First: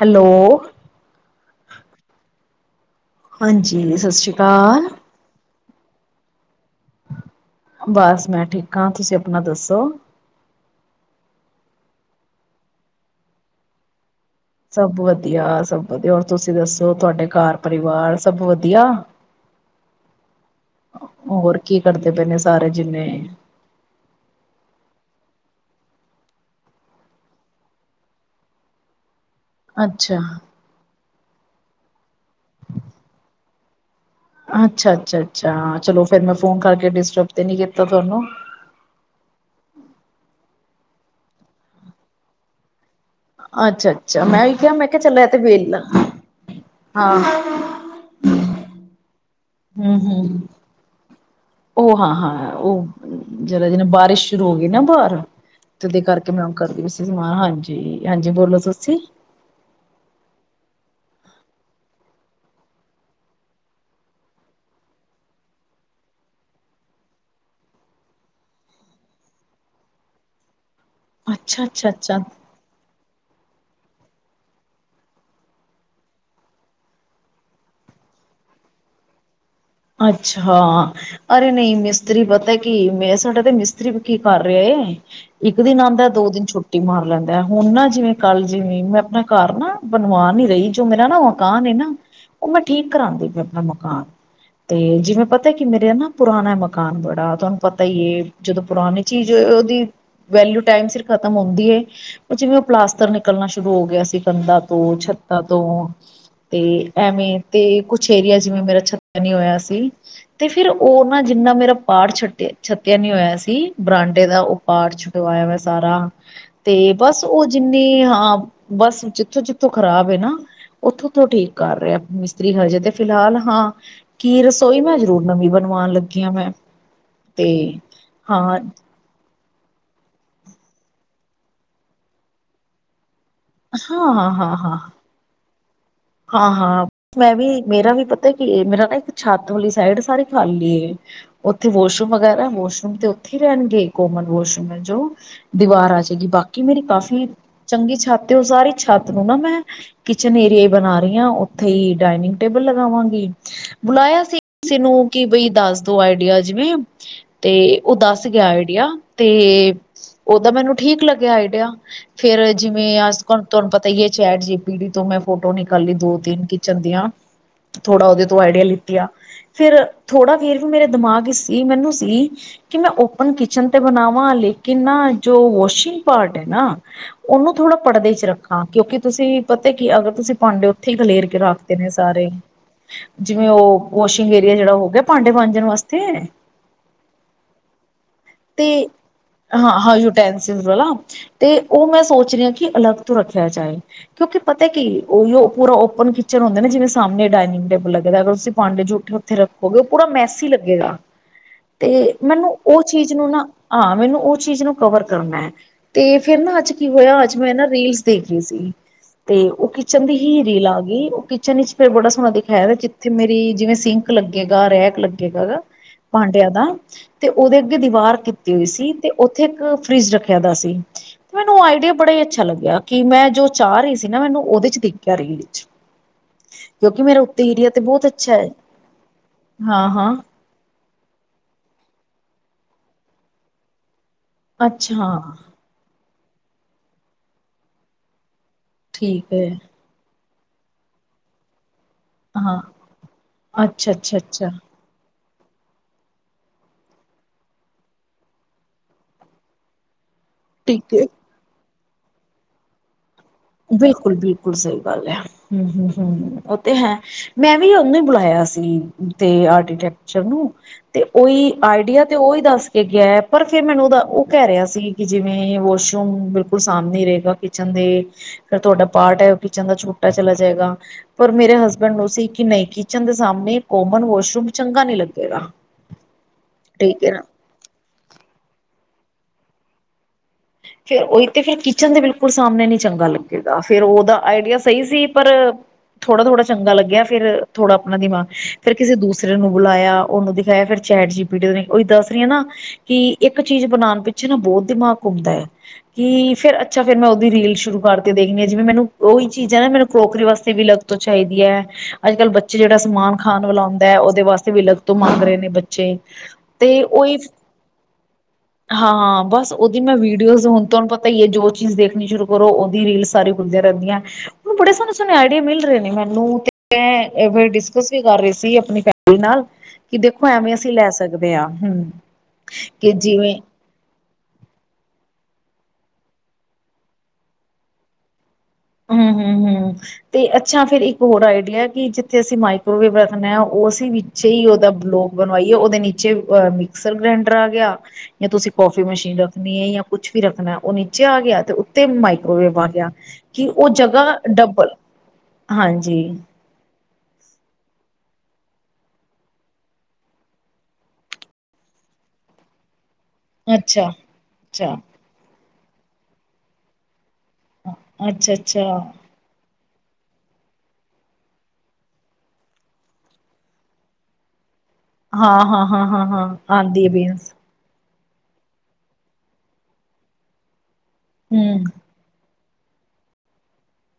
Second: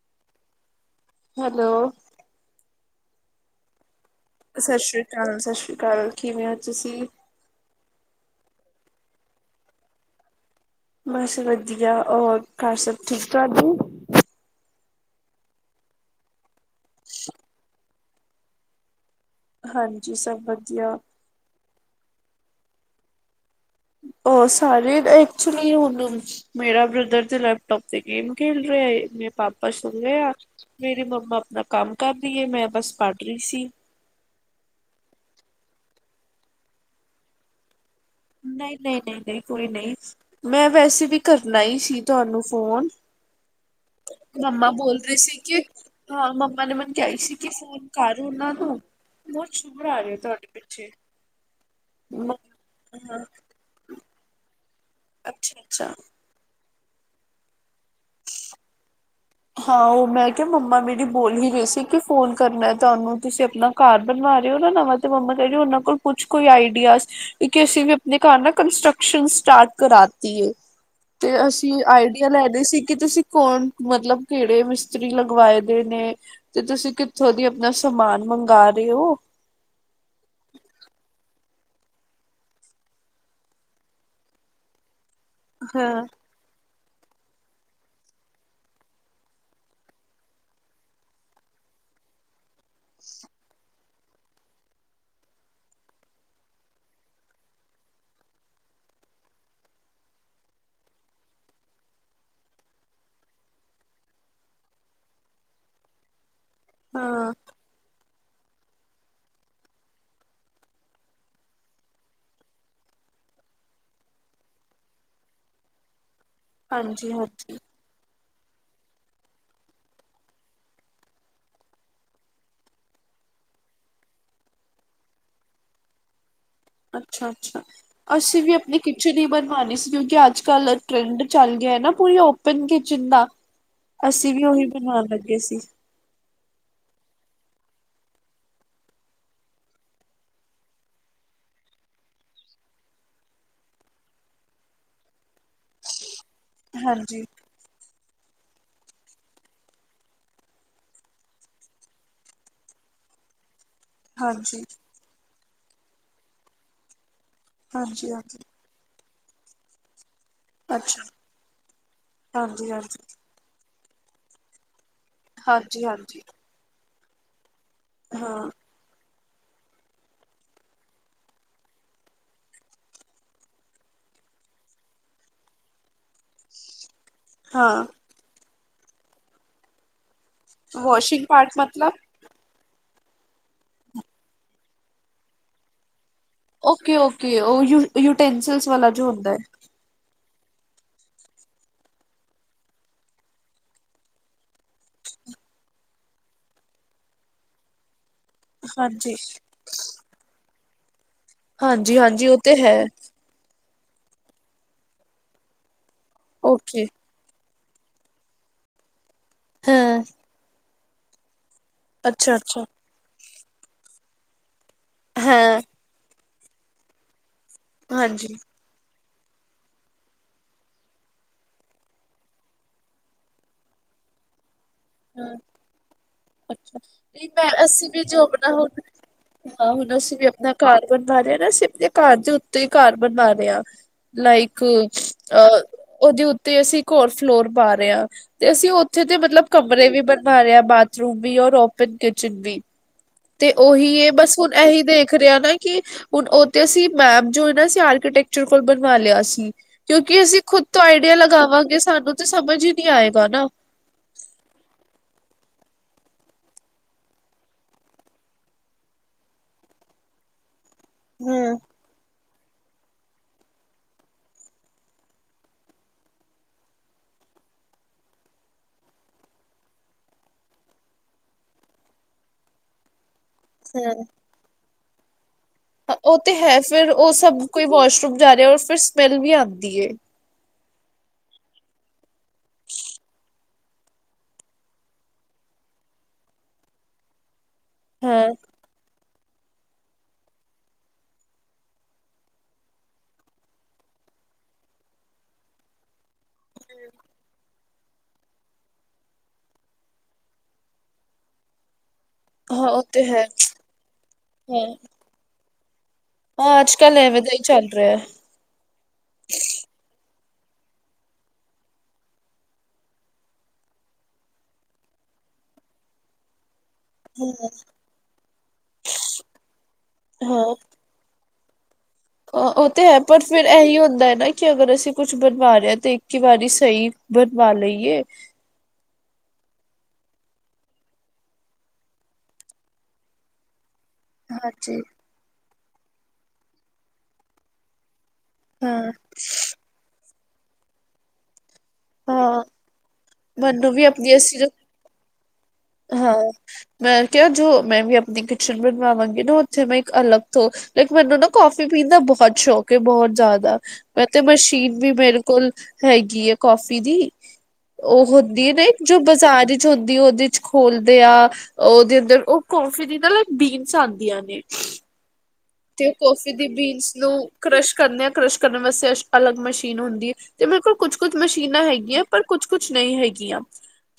Hello. Hello. ਹਾਂਜੀ ਸਤਿ ਸ਼੍ਰੀ ਅਕਾਲ। ਸਤਿ ਸ਼੍ਰੀ ਅਕਾਲ, ਸਤਿ ਸ਼੍ਰੀ ਅਕਾਲ, ਕਿਵੇਂ ਹੋ ਤੁਸੀਂ ਬਸ ਮੈਂ ਠੀਕ ਹਾਂ, ਤੁਸੀਂ ਆਪਣਾ ਦੱਸੋ? ਬਸ ਵਧੀਆ ਹੋਰ ਘਰ ਸਭ ਠੀਕ ਠਾਕ ਉ ਸਭ ਵਧੀਆ ਸਭ ਵਧੀਆ ਹੋਰ ਤੁਸੀਂ ਦੱਸੋ ਤੁਹਾਡੇ ਘਰ ਪਰਿਵਾਰ ਸਭ ਵਧੀਆ। ਹਾਂਜੀ ਸਭ ਵਧੀਆ। ਹੋਰ ਕੀ ਕਰਦੇ ਪਏ ਨੇ ਸਾਰੇ ਜਿੰਨੇ? ਉਹ ਸਾਰੇ ਐਕਚੁਲੀ ਹਣ ਮੇਰਾ ਬ੍ਰਦਰ ਤੇ ਲੈਪਟੋਪ ਤੇ ਗੇ਼ਮ ਖੇ਼ਲ ਰਿਹਾ ਮੇਰਾ ਪਾਪਾ ਸੁਣ ਅੱਛਾ ਰਹੇ ਆ ਮੇਰੀ ਮੰਮਾ ਆਪਣਾ ਕੰਮ ਕਰ ਰਹੀ ਹੈ। ਮੈਂ ਬਸ ਪੜ੍ਹ ਰਹੀ ਸੀ। ਅੱਛਾ -ਅੱਛਾ- ਅੱਛਾ ਹਾਂ ਚਲੋ ਫਿਰ ਮੈਂ ਫੋਨ ਕਰਕੇ ਡਿਸਟਰਬ ਤੇ ਨੀ ਕੀਤਾ ਤੁਹਾਨੂੰ? ਨਹੀਂ- ਨਹੀਂ -ਨਹੀਂ -ਨਹੀਂ ਕੋਈ ਨਹੀਂ ਮੈਂ ਵੈਸੇ ਵੀ ਕਰਨਾ ਹੀ ਸੀ ਤੁਹਾਨੂੰ ਫੋ਼ਨ ਅੱਛਾ ਅੱਛਾ ਮੈਂ ਵੀ ਮੰਮਾ ਕਿਹਾ ਮੈਂ ਬੋਲ ਕਿਹਾ ਰਹੀ ਚੱਲ ਇਹ ਸੀ ਤੇ ਕਿ ਵੇਹਲਾ ਹਾਂ ਮੰਮਾ ਨੇ ਮੈਨੂੰ ਕਿਹਾ ਹਾਂ ਸੀ ਕਿ ਫੋ਼ਨ ਕਰ ਉਹਨਾਂ ਤੋਂ ਬ ਸ਼ੂਭਰ ਹਮ ਆ ਰਿਹੇ ਹੋ ਹਮ ਤੁਹਾਡੇ ਪਿੱਛੇ ਉਹ ਹਾਂ -ਹਾਂ ਉਹ ਹਾਂ ਜਦੋ ਦਿਨ ਬਾਰਿਸ਼ ਸ਼ੁਰੂ ਹੋ ਗਈ ਨਾ ਬਾਹਰ ਅੱਛਾ ਤੇ ਅੱਛਾ ਉਹਦੇ ਕਰਕੇ ਤੇ ਕੀ ਕੰਮ ਕਰਦੀ ਪਈ ਸੀ ਹਾਂਜੀ- ਹਾਂਜੀ ਬੋਲੋ ਤੁਸੀਂ। ਹਾਂ ਉਹ ਮੈਂ ਕਿਹਾ ਮੰਮਾ ਮੇਰੀ ਬੋਲ ਹੀ ਰਈ ਸੀ। ਕਿ ਫੋਨ ਕਰਨਾ ਤੁਹਾਨੂੰ ਤੁਸੀਂ ਆਪਣਾ ਘਰ ਬਣਵਾ ਰਹੇ ਹੋ ਨਾ ਨਵਾਂ ਤੇ ਮੰਮਾ ਕਹਿੰਦੀ ਉਹਨਾਂ ਕੋਲ ਕੁਛ ਕੋਈ ਆਈਡੀਆ ਜ। ਇੱਕ ਅਸੀਂ ਵੀ ਆਪਣੇ ਘਰ ਨਾ ਕੰਸਟਰਕਸ਼ਨ ਸਟਾਰਟ ਕਰਾਤੀ ਏ। ਤੇ ਅਸੀਂ ਆਈਡੀਆ ਲੈ ਲਈ ਸੀ। ਕਿ ਤੁਸੀਂ ਕੌਣ ਮਤਲਬ ਕਿਹੜੇ ਮਿਸਤਰੀ ਲਗਵਾਏ ਦੇ ਨੇ। ਤੇ ਤੁਸੀਂ ਕਿੱਥੋਂ ਦੀ ਆਪਣਾ ਸਮਾਨ ਮੰਗਵਾ ਰਹੇ ਹੋ? ਅੱਛਾ। ਅਰੇ ਨਹੀਂ ਮਿਸਤਰੀ ਪਤਾ ਕੀ ਮੈਂ ਸਾਡਾ ਤੇ ਮਿਸਤਰੀ ਕੀ ਕਰ ਰਿਹਾ। ਇੱਕ ਦਿਨ ਹਾਂ ਆਂਦਾ ਦੋ ਦਿਨ ਛੁੱਟੀ ਟੀ ਮਾਰ ਲੈਂਦਾ ਹੁਣ ਨਾ ਜਿਵੇਂ ਕੱਲ ਜਿਵੇਂ ਮੈਂ ਆਪਣਾ ਘਰ ਨਾ ਬਣਵਾਨ ਨੀ ਰਹੀ। ਜੋ ਮੇਰਾ ਨਾ ਮਕਾਨ ਏ ਨਾ ਉਹ ਮੈਂ ਠੀਕ ਕਰਾਂਦੀ ਪਈ ਆਪਣਾ ਮਕਾਨ। ਤੇ ਜਿਵੇਂ ਪਤਾ ਕਿ ਮੇਰੇ ਨਾ ਪੁਰਾਣਾ ਮਕਾਨ ਬੜਾ ਤੁਹਾਨੂੰ ਪਤਾ ਹੀ ਐ। ਜਦੋਂ ਪੁਰਾਣੇ ਚੀਜ਼ ਉਹਦੀ ਵੈਲਊ ਟਾਈਮ ਸਿਰ ਖ਼ਤਮ ਹੁੰਦੀ ਐ। ਪਰ ਜਿਵੇਂ ਉਹ ਪਲਾਸਤਰ ਨਿਕਲਣਾ ਸ਼ੁਰੂ ਹੋ ਗਿਆ ਸੀ। ਕੰਧਾਂ ਤੋਂ ਛੱਤਾਂ ਤੋਂ ਤੇ ਐਵੇ ਹਾਂ ਤੇ ਕੁਛ ਏਰੀਆ ਜਿਵੇਂ ਮੇਰਾ ਛੱਤਾ ਨੀ ਹੋਇਆ ਸੀ। ਤੇ ਫਿਰ ਉਹ ਨਾ ਜਿੰਨਾ ਮੇਰਾ ਪਾਰਟ ਛੱਟਿਆ ਛੱਤਿਆ ਨੀ ਹੋਇਆ ਸੀ। ਬਰਾਂਡੇ ਦਾ ਉਹ ਪਾਰਟ ਛੱਤਵਾਇਆ ਵਾ ਮੈ ਸਾਰਾ ਤੇ ਹਾਂਜੀ ਬਸ ਉਹ ਹਾਂਜੀ ਜਿੰਨਾ ਤੇ ਹਾਂ ਬਸ ਜਿੱਥੋਂ ਜਿੱਥੋਂ ਖਰਾਬ ਐ ਨਾ ਉਥੋਂ ਉੱਥੋਂ ਤੋਂ ਠੀਕ ਕਰ ਰਿਹਾ ਆ ਮਿਸਤਰੀ ਹਜੇ ਤਾਂ ਫਿਲਹਾਲ ਹਾਂ। ਕੀ ਰਸੋਈ ਮੈਂ ਜ਼ਰੂਰ ਨਵੀਂ ਬਣਵਾਂਣ ਲੱਗੀ ਆ ਮੈਂ। ਅੱਛਾ- ਤੇ ਅੱਛਾ ਹਾਂ ਅਸੀਂ ਵੀ ਆਪਣੀ ਕਿ ਕਿਚਨ ਈ ਬਣਵਾਂਣੀ ਸੀ। ਕਿਉਂਕਿ ਅੱਜ ਕੱਲ੍ਹ ਟਰੈਂਡ ਚੱਲ ਗਿਆ ਨਾ ਪੂਰੀ ਓਪਨ ਕਿਚਨ ਦਾ। ਹਾਂ ਹਾਂ ਅਸੀਂ ਵੀ ਉਹੀ ਬਣਾਂਣ ਲੱਗੇ ਸੀ। ਹਾਂ -ਹਾਂ ਮੈਂ ਵੀ ਮੇਰਾ ਵੀ ਪਤਾ ਕੀ ਏ। ਮੇਰਾ ਨਾ ਇੱਕ ਛੱਤ ਵਾਲੀ ਸਾਈਡ ਸਾਰੀ ਖਾਲੀ ਐ। ਉੱਥੇ ਵਾਸ਼ਰੂਮ ਬਗੈਰਾ ਵਾਸ਼ਰੂਮ ਤੇ ਉੱਥੇ ਹੀ ਰਹਿਣਗੇ। ਕੋਮਨ ਵਾਸ਼ਰੂਮ ਹੈ ਜੋ ਦੀਵਾਰ ਆ ਜੇ ਗੀ ਬਾ ਕਿ ਮੇਰੀ ਹਾਂਜੀ ਕਾਫ਼ੀ ਚੰਗੀ ਛੱਤ ਆ। ਉਹ ਸਾਰੀ ਛੱਤ ਨੂੰ ਨਾ ਮੈਂ ਕਿਚਨ ਏਰੀਏ ਹੀ ਬਣਾ ਰ ਉੱਥੇ ਹੀ ਡਾਇਨਿੰਗ ਟੇਬਲ ਲਗਾਵਾਂਗੀ, ਬੁਲਾਇਆ ਸੀ ਹਾਂਜੀ ਕਿਸੇ ਨੂੰ। ਕਿ ਬਈ ਦੱਸ ਦੋ ਆਈਡੀਆ। ਜਿਵੇ ਤੇ ਉਹ ਹਾਂਜੀ ਦੱਸ ਹਾਂਜੀ ਗਿਆ ਆਈਡੀਆ ਤੇ ਉਹ ਤਾਂ ਮੈਨੂੰ ਅੱਛਾ ਠੀਕ ਲੱਗਿਆ ਆਈਡੀਆ। ਫਿਰ ਹਾਂਜੀ ਜਿਵੇਂ ਹਾਂਜੀ ਅ ਤੁਹਾਨੂੰ ਪਤਾ ਹੀ ਐ ਚੈਟ ਜੀ ਬੀ ਟੀ ਤੋਂ ਮੈਂ ਫੋਟੋ ਹਾਂਜੀ ਨਿਕਾਲੀ ਦੋ- ਹਾਂਜੀ ਤਿੰਨ ਕਿਚਨ ਦੀਆਂ ਥੋੜਾ ਉਹਦੇ ਤੋਂ ਹਾਂ ਆਈਡੀਆ ਲੈਤਿਆ। ਫਿਰ ਥੋੜ੍ਹਾ ਫੇਰ ਵੀ ਮੇਰੇ ਦਿਮਾਗ ਸ ਸੀ। ਮੈਨੂੰ ਸੀ ਕਿ ਮੈਂ ਓਪਨ ਕਿਚਨ ਤੇ ਬਣਾਵਾਂ। ਲੇਕਿਨ ਨਾ ਜੋ ਵਾਸ਼ਿੰਗ ਪਾਰਟ ਹੈ ਨਾ ਉਹਨੂੰ ਥੋੜਾ ਹਾਂ ਪਰਦੇ 'ਚ ਰੱਖਾਂ ਕਿਉਂਕਿ ਤੁਸੀਂ ਪਤਾ ਕੀ ਅਗਰ ਤੁਸੀਂ ਭਾਂਡੇ ਉੱਥੇ ਹੀ ਵਾਸ਼ਿੰਗ ਖਲੇਰ ਕੇ ਪਾਰਟ ਰੱਖਤੇ ਨੇ ਮਤਲਬ ਸਾਰੇ। ਜਿਵੇਂ ਉਹ ਵੋਸ਼ਿੰਗ ਏਰੀਆ ਜਿਹੜਾ ਹੋ ਗਿਆ, ਭਾਂਡੇ ਵਾਂਜਣ ਵਾਸਤੇ ਓਕੇ -ਓਕੇ ਉਹ ਯ ਯੂਟੈਂਸਿਲਸ ਤੇ ਵਾਲਾ ਜੋ ਹੁੰਦਾ ਐ। ਹਾਂ ਹਾਂ ਯੂਟੈਂਸਿਲ ਵਾਲਾ ਤੇ ਉਹ ਮੈਂ ਸੋਚ ਰਹੀ ਹਾਂ ਕਿ ਅਲੱਗ ਤੋਂ ਰੱਖਿਆ ਜਾਏ। ਕਿਉਂਕਿ ਪਤਾ ਕੀ ਉਹੀਓ ਪੂਰਾ ਓਪਨ ਕਿਚਨ ਹੁੰਦਾ ਨਾ। ਜਿਵੇਂ ਸਾਹਮਣੇ ਡਾਇਨਿੰਗ ਟੇਬਲ ਲੱਗਦਾ। ਤੁਸੀਂ ਭਾਂਡੇ ਜੂਠੇ ਹਾਂਜੀ ਉੱਥੇ ਰੱਖੋਗੇ। ਉਹ ਪੂਰਾ ਮੈਸੀ ਲੱਗੇਗਾ ਤੇ ਹਾਂਜੀ ਹਾਂਜੀ ਤੇ ਮੈਨੂੰ ਹੈ ਉਹ ਚੀਜ਼ ਨੂੰ ਨਾ ਹਾਂ ਮੈਨੂੰ ਉਹ ਚੀਜ਼ ਨੂੰ ਕਵਰ ਕਰਨਾ ਐ। ਤੇ ਫਿਰ ਨਾ ਅੱਜ ਓਕੇ ਕੀ ਹੋਇਆ ਅੱਜ ਮੈਂ ਨਾ ਰੀਲਸ ਦੇਖ ਰਹੀ ਸੀ, ਤੇ ਉਹ ਹਾਂ ਕਿਚਨ ਦੀ ਹੀ ਰੀਲ ਆ ਗਈ, ਉਹ ਕਿਚਨ ਵਿੱਚ ਫੇਰ ਬੜਾ ਸੋਹਣਾ ਅੱਛਾ ਅੱਛਾ ਦਿਖਾਇਆ ਜਿੱਥੇ ਮੇਰੀ, ਜਿਵੇਂ ਸਿੰਕ ਲੱਗੇਗਾ, ਰੈਕ ਹਾਂ ਲੱਗੇਗਾ ਭਾਂਡਿਆ ਦਾ, ਤੇ ਉਹਦੇ ਅੱਗੇ ਦੀਵਾਰ ਹਾਂਜੀ ਕੀਤੀ ਹੋਈ ਸੀ। ਤੇ ਉੱਥੇ ਇੱਕ ਫਰਿਜ ਰੱਖਿਆ ਦਾ ਸੀ। ਤੇ ਮੈਨੂੰ ਉਹ ਆਈਡੀਆ ਬੜਾ ਹੀ ਅੱਛਾ ਲੱਗਿਆ, ਕਿ ਮੈਂ ਜੋ ਚਾਹ ਰਹੀ ਸੀ ਨਾ, ਮੈਨੂੰ ਉਹਦੇ 'ਚ ਦੇਖ ਹਾਂ ਕਿਰੀ ਵਿੱਚ ਅੱਛਾ ਕਿਉਂਕਿ ਮੇਰਾ ਨਹੀਂ ਉੱਤੇ ਮੈਂ ਏਰੀਆ ਤੇ ਅਸੀਂ ਵੀ ਬਹੁਤ ਜੋ ਅੱਛਾ ਹੈ ਆਪਣਾ ਹੁਣ ਹਾਂ ਹੁਣ ਅਸੀਂ ਵੀ [unintelligible] ਘਰ ਬਣਵਾ ਰਿਹੇ ਨਾ ਸਿਰਫ ਘਰ ਦੇ ਉੱਤੇ ਹੀ ਘਰ ਬਣਵਾ ਲਿਆ। ਲਾਈਕ ਅੱਛਾ ਹਾਂ ਅ, ਉਹਦੇ ਉੱਤੇ ਅਸੀਂ ਇੱਕ ਹੋਰ ਫਲੋਰ ਪਾ ਰਹੇ ਹਾਂ ਤੇ ਅਸੀਂ ਉੱਥੇ ਤੇ ਠੀਕ ਮਤਲਬ ਹੈ ਕਮਰੇ ਵੀ ਬਣਵਾ ਰਿਹਾ, ਬਾਥਰੂਮ ਵੀ, ਔਰ ਓਪਨ ਕਿ ਚਨ ਹਾਂ ਵੀ, ਤੇ ਅੱਛਾ ਉਹੀ ਇਹ ਅੱਛਾ ਬਸ ਅੱਛਾ ਹੁਣ ਇਹੀ ਦੇਖ ਖਰਿਆਣਾ ਕਿ, ਹੁਣ ਉੱਥੇ ਅਸੀਂ ਮੈਮ ਜੋ ਨਾ ਸੀ ਆਰਕੀਟੈਕਚਰ ਕੋਲ ਬਣਵਾ ਲਿਆ ਸੀ। ਕਿਉਂਕਿ ਅਸੀ ਖੁਦ ਤੋਂ ਠੀਕ ਹੈ ਆਈਡੀਆ ਲਗਾਵਾਂਗੇ ਸਾਨੂੰ ਤੇ ਸਮਝ ਹੀ ਨਹੀਂ ਆਏਗਾ ਨਾ। ਬਿਲਕੁਲ- ਬਿਲਕੁਲ ਸਹੀ ਗੱਲ ਹੈ, ਹਮ- ਹਮ- ਹਮ ਉਹ ਤੇ ਹੈ। ਮੈਂ ਵੀ ਉਹਨੂੰ ਬੁਲਾਇਆ ਸੀ, ਤੇ ਆਰਕੀਟੈਕਚਰ ਨੂੰ, ਤੇ ਉਹੀ ਹਮ ਆਈਡੀਆ ਤੇ ਉਹੀ ਦੱਸ ਕੇ ਗਿਆ, ਪਰ ਫਿਰ ਮੈਨੂੰ ਉਹਦਾ ਉਹ ਕਹਿ ਰਿਹਾ ਸੀ, ਕਿ ਜਿਵੇਂ ਵਾਸ਼ਰੂਮ ਬਿਲਕੁਲ ਸਾਹਮਣੇ ਹੀ ਰਹੇਗਾ ਕਿਚਨ ਦੇ, ਫਿਰ ਤੁਹਾਡਾ ਪਾਰਟ ਹੈ, ਉਹ ਕਿਚਨ ਦਾ ਛੋਟਾ ਚਲਾ ਜਾਏਗਾ। ਪਰ ਮੇਰੇ ਹਸਬੈਂਡ ਨੂੰ ਸੀ ਕਿ ਨਹੀਂ, ਕਿਚਨ ਦੇ ਸਾਹਮਣੇ ਕੋਮਨ ਹਮ ਵਾਸ਼ਰੂਮ ਚੰਗਾ ਨਹੀਂ ਲੱਗੇਗਾ। ਉਹ ਤੇ ਹੈ ਫਿਰ ਠੀਕ ਹੈ ਨਾ ਉਹ ਸਭ ਕੋਈ ਵਾਸ਼ਰੂਮ ਜਾ ਰਿਹਾ, ਫਿਰ ਸਮੈਲ ਵੀ ਆਉਂਦੀ ਏ। ਫਿਰ ਉਹੀ ਤੇ ਫਿਰ ਕਿਚਨ ਦੇ ਬਿਲਕੁਲ ਸਾਹਮਣੇ ਨਹੀਂ ਚੰਗਾ ਲੱਗੇਗਾ, ਫਿਰ ਉਹਦਾ ਆਈਡੀਆ ਸਹੀ ਸੀ ਪਰ ਥੋੜਾ- ਥੋੜਾ ਚੰਗਾ ਲੱਗਿਆ, ਫਿਰ ਥੋੜ੍ਹਾ ਆਪਣਾ ਦਿਮਾਗ ਹਾਂ ਫਿਰ ਕਿਸੇ ਦੂਸਰੇ ਫਿਰ ਉਹ ਨੂੰ ਬੁਲਾਇਆ, ਉਹਨੂੰ ਦਿਖਾਇਆ, ਫਿਰ ਚੈਟ ਜੀ ਪੀ ਟੀ ਨੇ, ਉਹੀ ਦੱਸ ਰਹੀਆਂ ਨਾ ਕਿ ਇੱਕ ਚੀਜ਼ ਬਣਾਉਣ ਪਿੱਛੇ ਨਾ, ਬਹੁਤ ਦਿਮਾਗ ਘੁੰਮਦਾ ਏ। ਕਿ ਫੇਰ ਅੱਛਾ ਫੇਰ ਮੈਂ ਉਹਦੀ ਰੀਲ ਸ਼ੁਰੂ ਕਰਕੇ ਦੇਖਣੀ ਹਾਂ, ਜਿਵੇਂ ਮੈਨੂੰ ਉਹੀ ਚੀਜ਼ ਹੈ ਨਾ ਮੈਨੂੰ ਕਰੋਕਰੀ ਵਾਸਤੇ ਵੀ ਲੱ ਤੋਂ ਚਾਹੀਦੀ ਆ ਅੱਜ ਕੱਲ੍ਹ ਬੱਚੇ ਹਾਂ ਜਿਹੜਾ ਉਹ ਤੇ ਸਮਾਨ ਹੈ ਖਾਣ ਵਾਲਾ ਆਉਂਦਾ ਹੈ, ਉਹਦੇ ਵਾਸਤੇ ਵੀ ਹਾਂ ਲਗ ਤੋਂ ਮੰਗ ਰਹੇ ਨੇ ਬੱਚੇ ਹਾਂ ਅੱਜ ਤੇ ਕੱਲ੍ਹ ਉਹੀ, ਐਵੇਂ ਦਾ ਹੀ ਚੱਲ ਰਿਹਾ ਹੈ ਹਾਂ ਬਸ। ਉਹਦੀ ਮੈਂ ਵੀਡੀਓਜ਼ ਹੁਣ ਤੁਹਾਨੂੰ ਪਤਾ ਹੀ ਹੈ ਜੋ ਚੀਜ਼ ਦੇਖਣੀ ਸ਼ੁਰੂ ਕਰੋ ਉਹਦੀਆਂ ਰੀਲ ਸਾਰੀ ਖੁੱਲਦੀਆਂ ਰਹਿੰਦੀਆਂ। ਬੜੇ ਸੋਹਣੇ- ਸੋਹਣੇ ਆਈਡੀਆ ਮਿਲ ਰਹੇ ਨੇ ਮੈਨੂੰ, ਤੇ ਐ ਫਿਰ ਡਿਸਕਸ ਵੀ ਕਰ ਰਹੀ ਸੀ ਆਪਣੀ ਫੈਮਲੀ ਨਾਲ, ਕਿ ਦੇਖੋ ਹਾਂ ਐਵੇਂ ਅਸੀਂ ਲੈ ਸਕਦੇ ਸਕਦੇ ਆ, ਹਮ। ਉਹ ਤੇ ਕਿ ਹੈ ਪਰ ਜਿਵੇਂ ਫਿਰ ਇਹੀ ਹੁੰਦਾ ਹੈ। ਕਿ ਅਗਰ ਅਸੀਂ ਕੁਛ ਬਣਵਾ ਰਹੇ ਹਾ, ਤੇ ਇੱਕ ਹੀ ਵਾਰੀ ਸਹੀ ਬਣਵਾ ਲਈਏ। ਹਮ -ਹਮ- ਹਮ। ਤੇ ਅੱਛਾ, ਫੇਰ ਇੱਕ ਹੋਰ ਆਈਡੀਆ ਕਿ ਜਿੱਥੇ ਅਸੀਂ ਮਾਈਕਰੋਵੇਵ ਰੱਖਦੇ ਆ, ਉਹ ਅਸੀਂ ਵੀ ਪਿੱਛੇ ਹੀ ਉਹਦਾ ਹਾਂਜੀ ਬਲੋਗ ਬਣਵਾਈਏ, ਉਹਦੇ ਨੀਚੇ ਅਹ ਮਿਕਸਰ ਗ੍ਰੈਂਡਰ ਆ ਗਿਆ। ਜਾਂ ਤੁਸੀਂ ਕਾਫੀ ਹਾਂ ਮਸ਼ੀਨ ਰੱਖਣੀ ਹੈ, ਜਾਂ ਕੁਛ ਵੀ ਰੱਖਣਾ, ਉਹ ਨੀਚੇ ਆ ਗਿਆ ਤੇ ਉ ਤੇ ਹਾਂ ਮਾਈਕ੍ਰੋਵੇਵ ਆ ਗਿਆ, ਕਿ ਉਹ ਮੈਨੂੰ ਵੀ ਆਪਣੀ ਜਗ੍ਹਾ ਅਸੀਂ ਜੋ ਡਬਲ ਹਾਂਜੀ ਹਾਂ ਮੈਂ ਕਿਹਾ, ਜੋ ਮੈਂ ਵੀ ਆਪਣੀ ਕਿਚਨ ਬਣਵਾਵਾਂਗੀ ਨਾ, ਉੱਥੇ ਮੈਂ ਇੱਕ ਅਲੱਗ ਤੋਂ ਇੱਕ ਮੈਨੂੰ ਨਾ ਕਾਫੀ ਪੀਣ ਦਾ ਬਹੁਤ ਸ਼ੌਕ ਕੇ ਬਹੁਤ ਜ਼ਿਆਦਾ, ਅੱਛਾ ਮੈਂ ਤੇ ਅੱਛਾ ਮਸ਼ੀਨ ਵੀ ਮੇਰੇ ਕੋਲ ਹੈਗੀ ਹੈ ਕਾਫੀ ਦੀ। ਉਹ ਅੱਛਾ ਹੁੰਦੀ ਹੈ, ਅੱਛਾ ਨਹੀਂ ਜੋ ਬਾਜ਼ਾਰ ਵਿੱਚ ਹੁੰਦੀ ਉਹਦੇ ਖੋਲਦੇ ਆ, ਉਹਦੇ ਅੰਦਰ ਉਹ ਘੁੰਮ ਫਿਰ ਨਾਲ ਬੀਨਸ ਆਉਂਦੀਆਂ ਨੇ। ਹਾਂ- ਹਾਂ- ਹਾਂ- ਤੇ ਹਾਂ- ਹਾਂ ਕੌਫੀ ਦੀ ਆਉਂਦੀ ਹੈ ਨੂੰ ਬੀਨਸ। ਕਰਸ਼ ਕਰਨੇ ਆ, ਕਰਸ਼ ਕਰਨ ਵਾਸਤੇ, ਅ ਅਲੱਗ ਮਸ਼ੀਨ ਹੁੰਦੀ ਹੈ, ਤੇ ਮੇਰੇ ਕੋਲ ਕੁਛ ਕੁਝ ਮਸ਼ੀਨਾਂ ਹੂੰ ਹੈਗੀਆਂ। ਪਰ ਕੁਛ- ਕੁਛ ਨਹੀਂ ਹੈਗੀਆਂ,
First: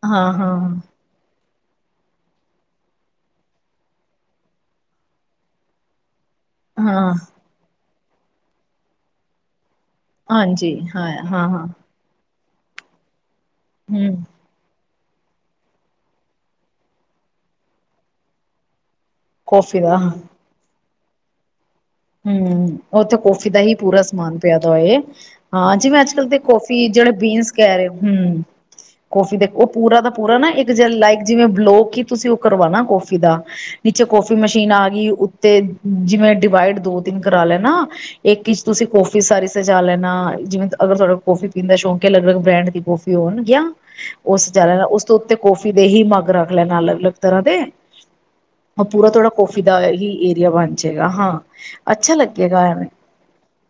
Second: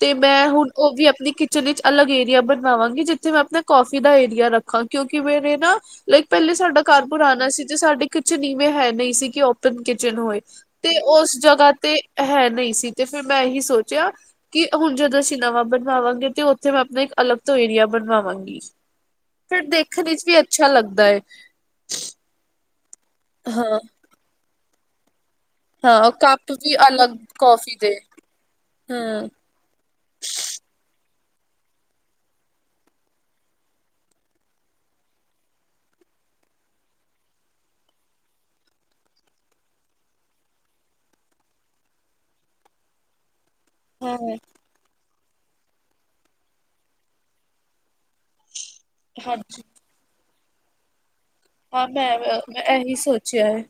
ਤੇ ਹਾਂ ਮੈਂ ਹਾਂ ਹੁਣ ਉਹ ਵੀ ਆਪਣੀ ਕਿ ਕਿਚਨ ਚ ਅਲਗ ਏਰੀਆ ਬਣਾਵਾਂਗੀ, ਜਿੱਥੇ ਮੈਂ ਆਪਣਾ ਕਫੀ ਦਾ ਏਰੀਆ ਰੱਖਾਂ, ਕਿਉਂਕਿ ਮੇਰੇ ਨਾ ਲਾਈਕ ਪਹਿਲੇ ਸਾਡਾ ਘਰ ਹਾਂ ਪੁਰਾਣਾ ਸੀ, ਤੇ ਸਾਡੀ ਕਿਚਨ ਇਵੇਂ ਹੈ ਨਹੀਂ ਸੀ ਕਿ ਕਿਚਨ ਹੋਏ, ਹਾਂਜੀ ਤੇ ਹਾਂ ਉਸ ਹਾਂ ਹਾਂ ਜਗ੍ਹਾ ਤੇ ਹੈ ਨਹੀਂ ਸੀ, ਤੇ ਫਿਰ ਮੈਂ ਇਹੀ ਸੋਚਿਆ ਹੂੰ ਕਿ ਹੁਣ ਜਦੋਂ ਅਸੀਂ ਨਵਾਂ ਬਣਵਾਵਾਂਗੇ, ਤੇ ਉੱਥੇ ਮੈਂ ਆਪਣਾ ਇੱਕ ਅਲੱਗ ਤੋਂ ਏਰੀਆ ਬਣਵਾਵਾਂਗੀ। ਫਿਰ ਕੌਫੀ ਦਾ ਹਾਂ ਦੇਖਣ 'ਚ ਵੀ ਅੱਛਾ ਲੱਗਦਾ ਹੈ। ਹਮ, ਉਥੇ ਕੌਫੀ ਦਾ ਹੀ ਹਾਂ ਪੂਰਾ ਸਮਾਨ ਪਿਆਦਾ ਹੋਏ। ਹਾਂ, ਜਿਵੇਂ ਅੱਜ ਕਲ ਤੇ ਕੱਪ ਵੀ ਕੋਫੀ ਜਿਹੜੇ ਅਲੱਗ ਬੀਨਸ ਕੌਫੀ ਕਹਿ ਰਹੇ ਹੋ, ਦੇ ਹਮ। ਹਾਂ ਕਾਫੀ ਦੇਖ, ਉਹ ਪੂਰਾ ਦਾ ਪੂਰਾ ਨਾ ਇੱਕ ਜ ਲਾਈਕ, ਜਿਵੇਂ ਬਲੋ ਤੁਸੀਂ ਉਹ ਕਰਵਾਣਾ ਕਾਫ਼ੀ ਦਾ। ਨੀਚੇ ਕੋਫੀ ਮਸ਼ੀਨ ਆ ਗਈ ਉੱਤੇ, ਜਿਵੇਂ ਡਿਵਾਈਡ ਦੋ- ਤਿੰਨ ਕਰਾ ਲੈਨਾ। ਇੱਕ 'ਚ ਤੁਸੀਂ ਕੌਫੀ ਸਾਰੀ ਸਜਾ ਲੈਣਾ, ਜਿਵੇਂ ਅਗਰ ਤੁਹਾਡਾ ਕੋੌਫੀ ਪੀਣ ਦਾ ਸ਼ੌਕ ਹੈ, ਅਲੱਗ- ਅਲੱਗ ਬ੍ਰੈਂਡ ਦੀ ਕੋਫੀ। ਪਿਓਣ ਗਿਆ। ਉਹ ਹਾਂ ਸਜਾ ਦੇਣਾ, ਉਸ ਤੋਂ ਉੱਤੇ ਕੌਫੀ ਦੇ ਹੀ ਮੱਗ ਰੱਖ ਲੈਣਾ ਅਲੱਗ- ਅਲੱਗ ਤਰ੍ਹਾਂ ਦੇ। ਉਹ ਪੂਰਾ ਥੋੜਾ ਹਾਂਜੀ ਕੋਫੀ ਦਾ ਹੀ ਏਰੀਆ ਬਣ ਜਾਏਗਾ ਹਾਂ। ਹਾਂ ਅੱਛਾ ਮੈਂ, ਮੈਂ ਲੱਗੇਗਾ ਐਵੇਂ। ਇਹੀ ਸੋਚਿਆ ਹੈ।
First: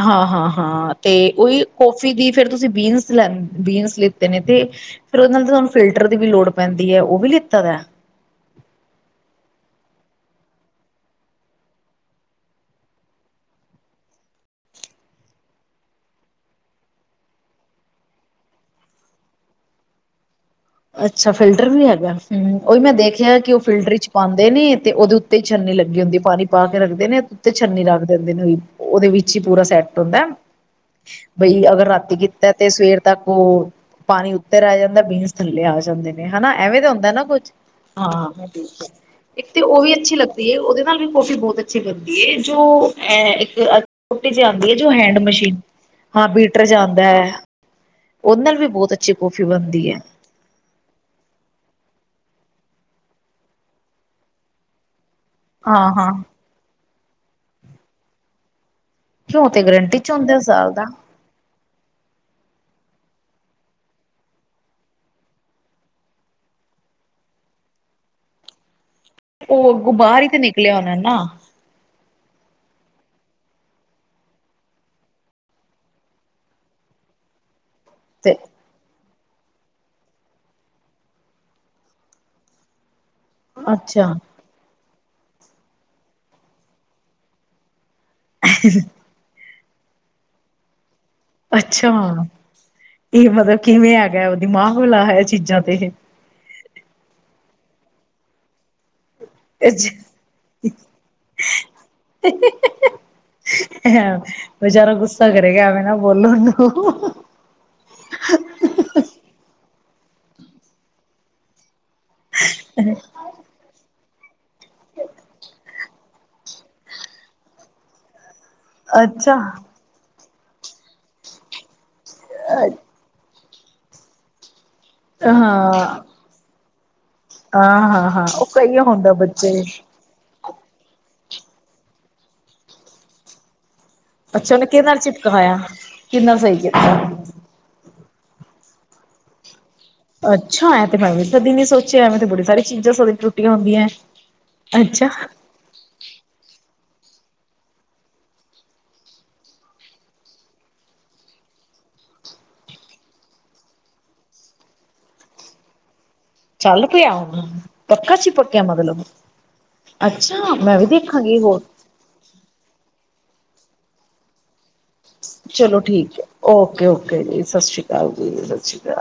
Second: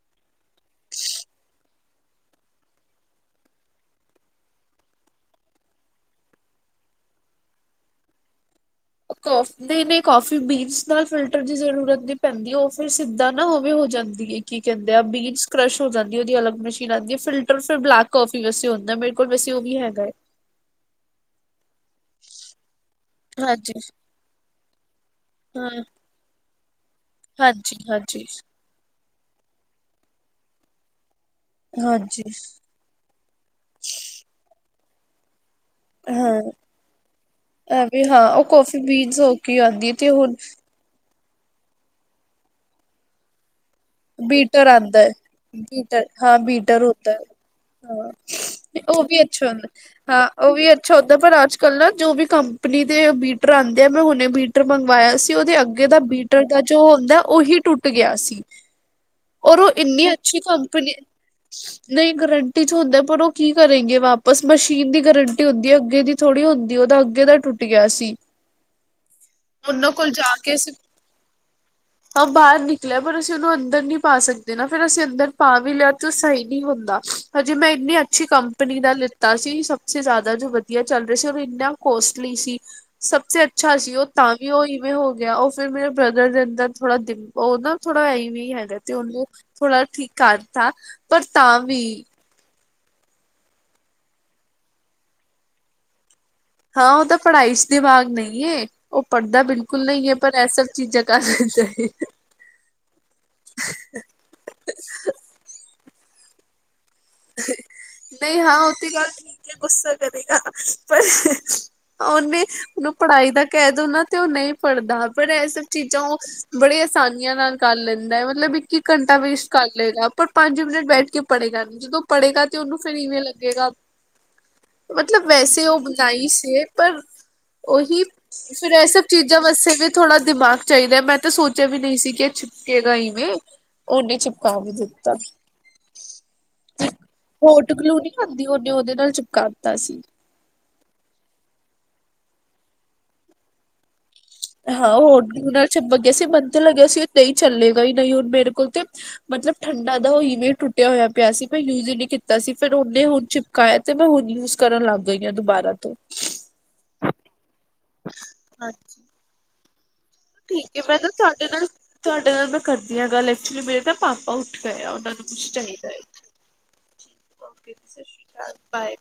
ਹਾਂ- ਹਾਂ- ਹਾਂ ਤੇ ਉਹੀ ਕੋਫੀ ਦੀ ਫਿਰ ਤੁਸੀਂ ਬੀਨਸ ਲੈ ਬੀਨਸ ਲਿੱਤੇ ਨੇ ਤੇ ਫੇਰ ਉਹਦੇ ਨਾਲ ਤੁਹਾਨੂੰ ਫਿਲਟਰ ਦੀ ਵੀ ਲੋੜ ਪੈਂਦੀ ਹੈ, ਉਹ ਵੀ ਲਿੱਤਾ ਦਾ ਅਫਕੋਰਸ। ਨਈ -ਨਈ ਕਾਫੀ ਬੀਨਸ ਨਾਲ ਫਿਲਟਰ ਦੀ ਜ਼ਰੂਰਤ ਨਹੀਂ ਪੈਂਦੀ, ਉਹ ਫੇਰ ਸਿੱਧਾ ਨਾ ਉਹਵੇ ਹੋ ਜਾਂਦੀ ਹੈ। ਕੀ ਕਹਿੰਦੇ ਆ ਬੀਨਸ ਕਰਸ਼ ਹੋ ਜਾਂਦੀ, ਉਹਦੀ ਅਲਗ ਮਸ਼ੀਨ ਆਉਂਦੀ, ਫਿਲਟਰ ਫਿਰ ਬਲੈਕ ਕਾਫੀ ਵਸ ਹੁੰਦਾ ਮੈਂ ਮੇਰੇ ਕੋਲ ਵਸ ਉਹ ਵੀ ਹੈਗਾ ਏ। ਅੱਛਾ ਫਿਲਟਰ ਵੀ ਹੈਗਾ, ਹਮ, ਓਹਦੇ ਨਾਲ ਦੇਖ ਕਿ ਉਹ ਹਾਂਜੀ ਫਿਲਟਰ ' ਚ ਪਾਉਂਦੇ ਨੇ, ਤੇ ਉਹਦੇ ਉੱਤੇ ਹੀ ਹਾਂ ਛਲਨੀ ਲੱਗੀ ਹੁੰਦੀ ਹੈ, ਪਾਣੀ ਪਾ ਕੇ ਰੱਖਦੇ ਨੇ ਉੱਤੇ ਹਾਂਜੀ ਛਲਨੀ ਰੱਖ ਹਾਂਜੀ ਦਿੰਦੇ ਨੇ ਉਹੀ। ਉਹਦੇ ਵਿੱਚ ਹੀ ਪੂਰਾ ਸੈਟ ਹੁੰਦਾ, ਬਈ ਅਗਰ ਰਾਤੀ ਹਾਂਜੀ ਕੀਤਾ ਤੇ ਸਵੇਰ ਤੱਕ ਓ, ਪਾਣੀ ਉੱਤੇ ਰਹਿ ਜਾਂਦਾ ਬੀਨਸ ਥੱਲੇ ਆ ਜਾਂਦੇ ਨੇ ਹਾਂ ਹਨਾ, ਐਵੇਂ ਤਾਂ ਹੁੰਦਾ ਨਾ ਕੁਛ, ਐਵੇਂ ਉਹ ਹਾਂ, ਕੌਫੀ ਬੀਨਸ ਹੋ ਇੱਕ ਕੇ ਤੇ ਉਹ ਆਉਂਦੀ ਹੈ, ਵੀ ਅੱਛੀ ਹੁਣ ਲੱਗਦੀ ਹੈ ਉਹਦੇ ਨਾਲ ਵੀ ਕਾਫੀ ਬਹੁਤ ਅੱਛੀ ਬਣਦੀ ਹੈ, ਜੋ ਅ ਇੱਕ ਛੋਟੀ ਜਿਹੀ ਬੀਟਰ ਆਉਂਦੀ ਜੋ ਆਉਂਦਾ ਹੈ, ਹੈਂਡ ਮਸ਼ੀਨ ਬੀਟਰ, ਹਾਂ ਚ ਬੀਟਰ ਆਂਦਾ ਹੁੰਦਾ। ਹੈ ਹਾਂ, ਉਹਦੇ ਨਾਲ ਵੀ ਤੇ ਬਹੁਤ ਉਹ ਅੱਛੀ ਵੀ ਕੌਫੀ ਅੱਛੇ ਹੁੰਦੇ ਬਣਦੀ ਹੈ ਹਾਂ, ਹਾਂ। ਉਹ ਵੀ ਅੱਛਾ ਹੁੰਦਾ, ਪਰ ਅੱਜ ਕੱਲ੍ਹ ਨਾ ਜੋ ਵੀ ਕੰਪਨੀ ਦੇ ਬੀਟਰ ਆਉਂਦੇ ਆ, ਮੈਂ ਹੁਣੇੇ ਬੀਟਰ ਮੰਗਵਾਇਆ ਸੀ। ਤੇ ਉਹਦੇ ਅੱਗੇ ਹਾਂ ਦਾ ਹਾਂ ਬੀਟਰ ਦਾ ਜੋ ਹੁੰਦਾ, ਉਹੀ ਟੁੱਟ ਗਿਆ ਸੀ। ਕਿਉਂ ਉਹ ਔਰ ਤੇ ਗਰੰਟੀ 'ਚ ਇੰਨੀ ਹੁੰਦੇ ਅੱਛੀ ਸਾਲ ਦਾ। ਕੰਪਨੀ ਨਹੀਂ ਗਰੰਟੀ 'ਚ ਹੁੰਦਾ, ਪਰ ਉਹ ਕੀ ਕਰੇਗੇ ਵਾਪਸ ਮਸ਼ੀਨ ਦੀ ਗਰੰਟੀ ਹੁੰਦੀ ਹੈ, ਅੱਗੇ ਦੀ ਥੋੜ੍ਹੀ ਹੁੰਦੀ, ਉਹਦਾ ਅੱਗੇ ਦਾ ਟੁੱਟ ਗਿਆ ਸੀ। ਉਹ ਉਹਨਾਂ ਅੱਗੋਂ ਕੋਲ ਬਾਹਰ ਹੀ ਜਾ ਤੇ ਕੇ ਅਸੀਂ ਨਿਕਲਿਆ ਹੋਨਾ ਨਾ। ਹਾਂ ਬਾਹਰ ਨਿਕਲਿਆ। ਪਰ ਅਸੀਂ ਉਹਨੂੰ ਅੰਦਰ ਨੀ ਪਾ ਸਕਦੇ ਨਾ, ਫੇਰ ਅਸੀਂ ਅੰਦਰ ਪਾ ਵੀ ਲਿਆ, ਤੇ ਉਹ ਸਹੀ ਨਹੀਂ ਹੁੰਦਾ, ਹਜੇ ਮੈਂ ਇੰਨੀ ਕਿਸੇ ਤੇ ਕੰਪਨੀ ਦਾ ਲਿੱਤਾ ਸੀ ਸਭਸੇ ਜ਼ਿਆਦਾ ਜੋ ਵਧੀਆ ਚੱਲ ਰਿਹਾ ਸੀ ਉਹ ਇੰਨਾ ਕੋਸਟਲੀ ਸੀ। ਸਭ ਸੇ ਅੱਛਾ ਸੀ ਉਹ ਤਾਂ ਵੀ ਉਹ ਇਵੇਂ ਹੋ ਗਿਆ ਉਹ ਫੇਰ ਮੇਰੇ ਬ੍ਰਦਰ ਦੇ ਅੰਦਰ ਥੋੜਾ ਦਿ ਉਹ ਨਾ ਥੋੜਾ ਇਵੇਂ ਹੀ ਹੈਗਾ ਤੇ ਉਹਨੇ ਥੋੜਾ ਠੀਕ ਕਾਰਤਾ। ਅੱਛਾ, ਇਹ ਮਤਲਬ ਕਿਵੇਂ ਹੈਗਾ ਉਹ ਦਿਮਾਗ ਹਲਾਇਆ ਹੋਇਆ ਚੀਜ਼ਾਂ ਤੇ ਇਹ। ਹਾਂ ਉਹ ਤਾਂ ਪੜ੍ਹਾਈ 'ਚ ਦਿਮਾਗ ਨਹੀਂ ਏ। ਉਹ ਪੜ੍ਹਦਾ ਬਿਲਕੁਲ ਅੱਛਾ ਨਹੀਂ ਹੀ ਹੈ ਪਰ ਇਹ ਸਭ ਚੀਜ਼ ਤਾ [unintelligible] [unintelligible] ਅਹਅ ਬੇਚਾਰਾ ਗੁੱਸਾ ਕਰੇਗਾ ਆ ਐਵੇਂ ਨਾ ਬੋਲੋ ਉਹਨੂੰ। ਨਹੀਂ ਹਾਂ ਉਹ ਤੇ ਗੱਲ ਠੀਕ ਐ ਗੁੱਸ ਕਰੇਗਾ। ਪਰ ਉਹਨੇ ਉਹਨੂੰ ਪੜ੍ਹਾਈ ਦਾ ਕਹਿਦੋ ਨਾ ਤੇ ਉਹ ਨਹੀਂ ਪੜ੍ਹਦਾ। ਪਰ ਐ ਚੀਜ਼ਾਂ ਉਹ ਬੜੇ ਆਸਾਨੀਆਂ ਨਾਲ ਕਰ ਲੈਂਦਾ ਐ। ਮਤਲਬ ਇੱਕ- ਇੱਕ ਘੰਟਾ ਅੱਛਾ ਬੇਸ਼ਟ ਕਰ ਚਲੇਗਾ ਪਰ ਪੰਜ ਮਿੰਟ ਬੈਠ ਕੇ ਪੜ੍ਹੇਗਾ ਨੀ। ਜਦੋਂ ਪੜੇਗਾ ਤੇ ਉਹਨੂੰ ਫੇਰ ਇਵੇਂ ਲੱਗੇਗਾ ਮਤਲਬ ਹਾਂ ਵੈਸੇ ਉਹ ਨਾਇਸ ਏ। ਪਰ ਹਾਂ ਉਹੀ ਹਾਂ ਹਾਂ ਉਹ ਫਿਰ ਕਈਆ ਇਹ ਸਭ ਹੁੰਦਾ ਚੀਜ਼ਾਂ ਬੱਚੇ ਬੱਸੇ ਫਿਰ ਥੋੜ੍ਹਾ ਦਿਮਾਗ ਚਾਹੀਦਾ। ਮੈਂ ਤਾਂ ਵੀ ਨਹੀਂ ਸੀ ਕਿ ਇਹ ਚਿਪਕੇਗਾ ਇਵੇਂ। ਉਹਨੇ ਅੱਛਾ ਚਿਪਕਾ ਉਹਨੇ ਵੀ ਕਿਹਦੇ ਨਾਲ ਦਿੱਤਾ ਚਿਪਕਾਇਆ। ਕਿਦੇ ਨਾਲ ਸਹੀ ਕੀਤਾ। ਹੋ ਟਕਲੂ ਨਹੀਂ ਕਰਦੀ ਉਹਨੇ ਉਹਦੇ ਨਾਲ ਚਿਪਕਾ ਤਾ ਸੀ। ਅੱਛਾ ਐਂ ਤੇ ਤਾਂਦੀ ਨੀ ਸੋਚਿਆ ਐਵੇਂ ਤੇ ਬੜੀ ਸਾਰੀ ਚੀਜ਼ਾਂ ਸਦੀ ਟੁੱਟੀਆਂ ਹੁੰਦੀਆਂ ਆ। ਹਾਂ ਹੋਰ ਗੂਲ ਨਾਲ ਚਪਕਿ ਗਿਆ ਸੀ। ਮੈਨੂੰ ਤੇ ਲੱਗਿਆ ਸੀ ਉਹ ਨਹੀਂ ਚੱਲੇਗਾ ਹੀ ਨਹੀਂ ਹੁਣ ਮੇਰੇ ਕੋਲ ਤੇ ਮਤਲਬ ਠੰਡਾ ਦਾ ਉਹ ਈਮੇਜ ਟੁੱਟਿਆ ਹੋਇਆ ਪਿਆ ਸੀ। ਮੈਂ ਯੂਜ ਹੀ ਨਹੀਂ ਕੀਤਾ ਸੀ। ਫਿਰ ਉਹਨੇ ਹੁਣ ਚ ਕਾਇ ਤੇ ਮੈਂ ਹੁਣ ਯੂਜ ਕਰਨ ਲੱਗ ਗਈ ਆ ਦੁਬਾਰਾ ਤੋਂ। ਚੱਲ ਪਿਆ ਹੁਣ ਪੱਕਾ ਚਪਕਿ ਗਿਆ ਮਤਲਬ। ਅੱਛਾ ਮੈਂ ਵੀ ਦੇਖਾਂਗੀ ਹੋਰ ਤੁਹਾਡੇ ਨਾਲ ਮੈਂ ਕਰਦੀ ਹਾਂ ਗੱਲ। ਐਕਚੁਲੀ ਮੇਰੇ ਨਾ ਪਾਪਾ ਚਲੋ ਠੀਕ ਐ। ਓਕੇ ਓਕੇ ਜੀ ਸਸਰੀਕਾਲ ਜੀ ਸਸਰੀਕਾਲ।